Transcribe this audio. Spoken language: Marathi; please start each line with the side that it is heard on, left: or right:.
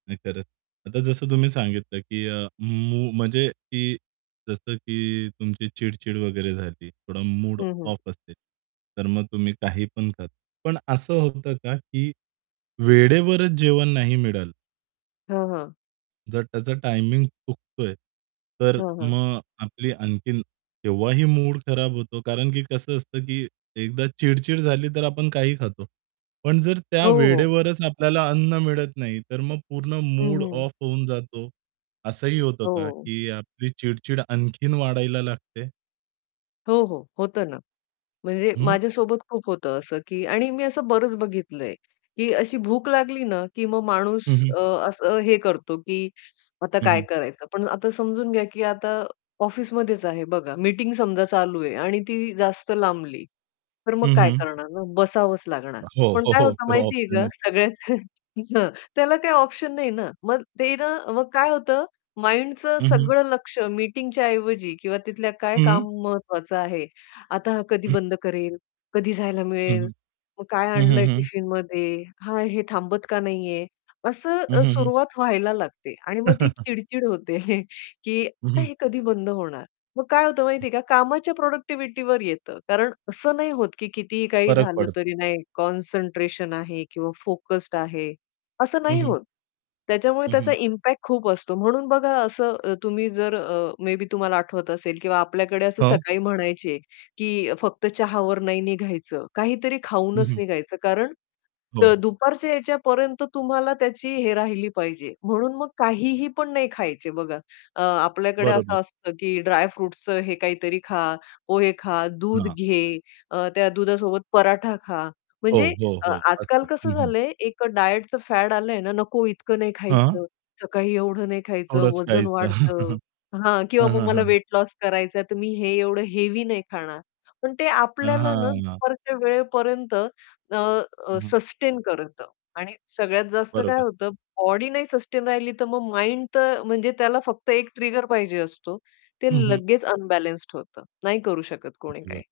right: नाही खरंच. आता जसं तुम्ही सांगितलं की अ, मू म्हणजे की जसं की तुमची चिड-चिड वगैरे झाली. थोडा मूड
left: हं, हं.
right: ऑफ असेल, तर मग तुम्ही काही पण खा. पण असं होतं का की वेळेवरच जेवण नाही मिळालं
left: हां, हां.
right: जर त्याचा टायमिंग चुकतोय, तर
left: हां, हां
right: मग आपली आणखीन तेव्हाही मूड खराब होतो, कारण की कसं असतं, की एकदा चिड-चिड झाली तर आपण काही खातो. पण जर त्या
left: हो, हो.
right: वेळेवरच आपल्याला अन्न मिळत नाही, तर मग पूर्ण
left: हं,
right: मूड
left: हं
right: ऑफ होऊन जातो. असंही होतं का
left: हो.
right: की आपली चिड-चिड आणखीन वाढायला लागते?
left: हो, हो. होतं ना म्हणजे
right: हं.
left: माझ्यासोबत खूप होतं, असं की आणि मी असं बरंच बघितलंय की अशी भूक लागली ना की मग माणूस
right: हं, हं.
left: अ, असं हे करतो, की आता
right: हं,
left: काय
right: हं.
left: करायचं? पण आता समजून घ्या, की आता ऑफिसमध्येच आहे बघा. मीटिंग समजा चालू आहे आणि ती जास्त लांबली. तर मग
right: हं,
left: काय
right: हं.
left: करणार ना? बसावंच लागणार.
right: हो.
left: पण
right: हो,
left: काय
right: हो.
left: होतं
right: तो
left: माहितीये
right: ऑप्शन
left: का
right: अस
left: सगळ्यात हां, त्याला काही ऑप्शन नाही ना. मग ते ना मग काय होतं माइंडचं
right: हं, हं.
left: सगळं लक्ष्य मीटिंगच्या ऐवजी किंवा तिथलं काय
right: हं.
left: महत्त्वाचं आहे? आता हा कधी बंद करेल, कधी जायला
right: हं,
left: मिळेल.
right: हं.
left: मग काय
right: हं, हं,
left: आणलंय
right: हं.
left: टिफिनमध्ये? हां, हे थांबत का नाहीये?
right: हं,
left: असं
right: हं, हं.
left: सुरुवात व्हायला लागते आणि मग ती चिड-चिड होते, की
right: हं,
left: आता
right: हं.
left: हे कधी बंद होणार, मग काय होतं
right: हं.
left: माहितीये का? कामाच्या प्रॉडक्टिव्हिटीवर येतं. कारण असं नाही होत, की कितीही काही
right: फरक
left: झालं
right: पडतो.
left: तरी नाही कॉन्सन्ट्रेशन आहे किंवा फोकस्ड आहे असं
right: हं,
left: नाही
right: हं.
left: होत. त्याच्यामुळे
right: हं,
left: त्याचा
right: हं.
left: इम्पॅक्ट खूप असतो, म्हणून बघा असं तुम्ही जर अ, मे बी तुम्हाला आठवत असेल किंवा आपल्याकडे असं
right: हो.
left: सकाळी म्हणायचे की, "फक्त चहावर नाही निघायचं, काहीतरी
right: हं,
left: खाऊनच
right: हं.
left: निघायचं." कारण तर
right: हो.
left: दुपारच्या यायच्या पर्यंत तुम्हाला त्याची हे राहिली पाहिजे. म्हणून मग काहीही पण नाही खायचे बघा अ, आपल्याकडे
right: बरोबर.
left: असं असतं की ड्रायफ्रुट्सचं हे काहीतरी खा, पोहे खा, दूध
right: हां.
left: घे, अ, त्या दुधासोबत पराठा खा.
right: हो,
left: म्हणजे
right: हो,
left: अ,
right: हो.
left: आज-काल
right: असतं.
left: कसं
right: हं, हं.
left: झालंय एक अ, डायटचं फॅड आलंय ना, "नको इतकं नाही
right: हां.
left: खायचं, सकाळी एवढं नाही खायचं,
right: थोडंच
left: वजन
right: खायचं.
left: वाढतं." हां.
right: हं,
left: किंवा "मग
right: हं,
left: मला
right: हं.
left: वेट लॉस करायचाय तर मी हे एवढं हेवी नाही खाणार." पण ते
right: अ,
left: आपल्याला ना
right: हां.
left: दुपारच्या वेळेपर्यंत अ, अ,
right: हं, हं.
left: सस्टेन करतं आणि सगळ्यात जास्त काय
right: बरोबर.
left: होतं, बॉडी नाही सस्टेन राहिली तर मग माइंड तर म्हणजे त्याला फक्त एक ट्रिगर पाहिजे असतो. ते
right: हं, हं.
left: लगेच अनबॅलन्स्ड होतं, नाही करू शकत कोणी काही.
right: धन्यवाद.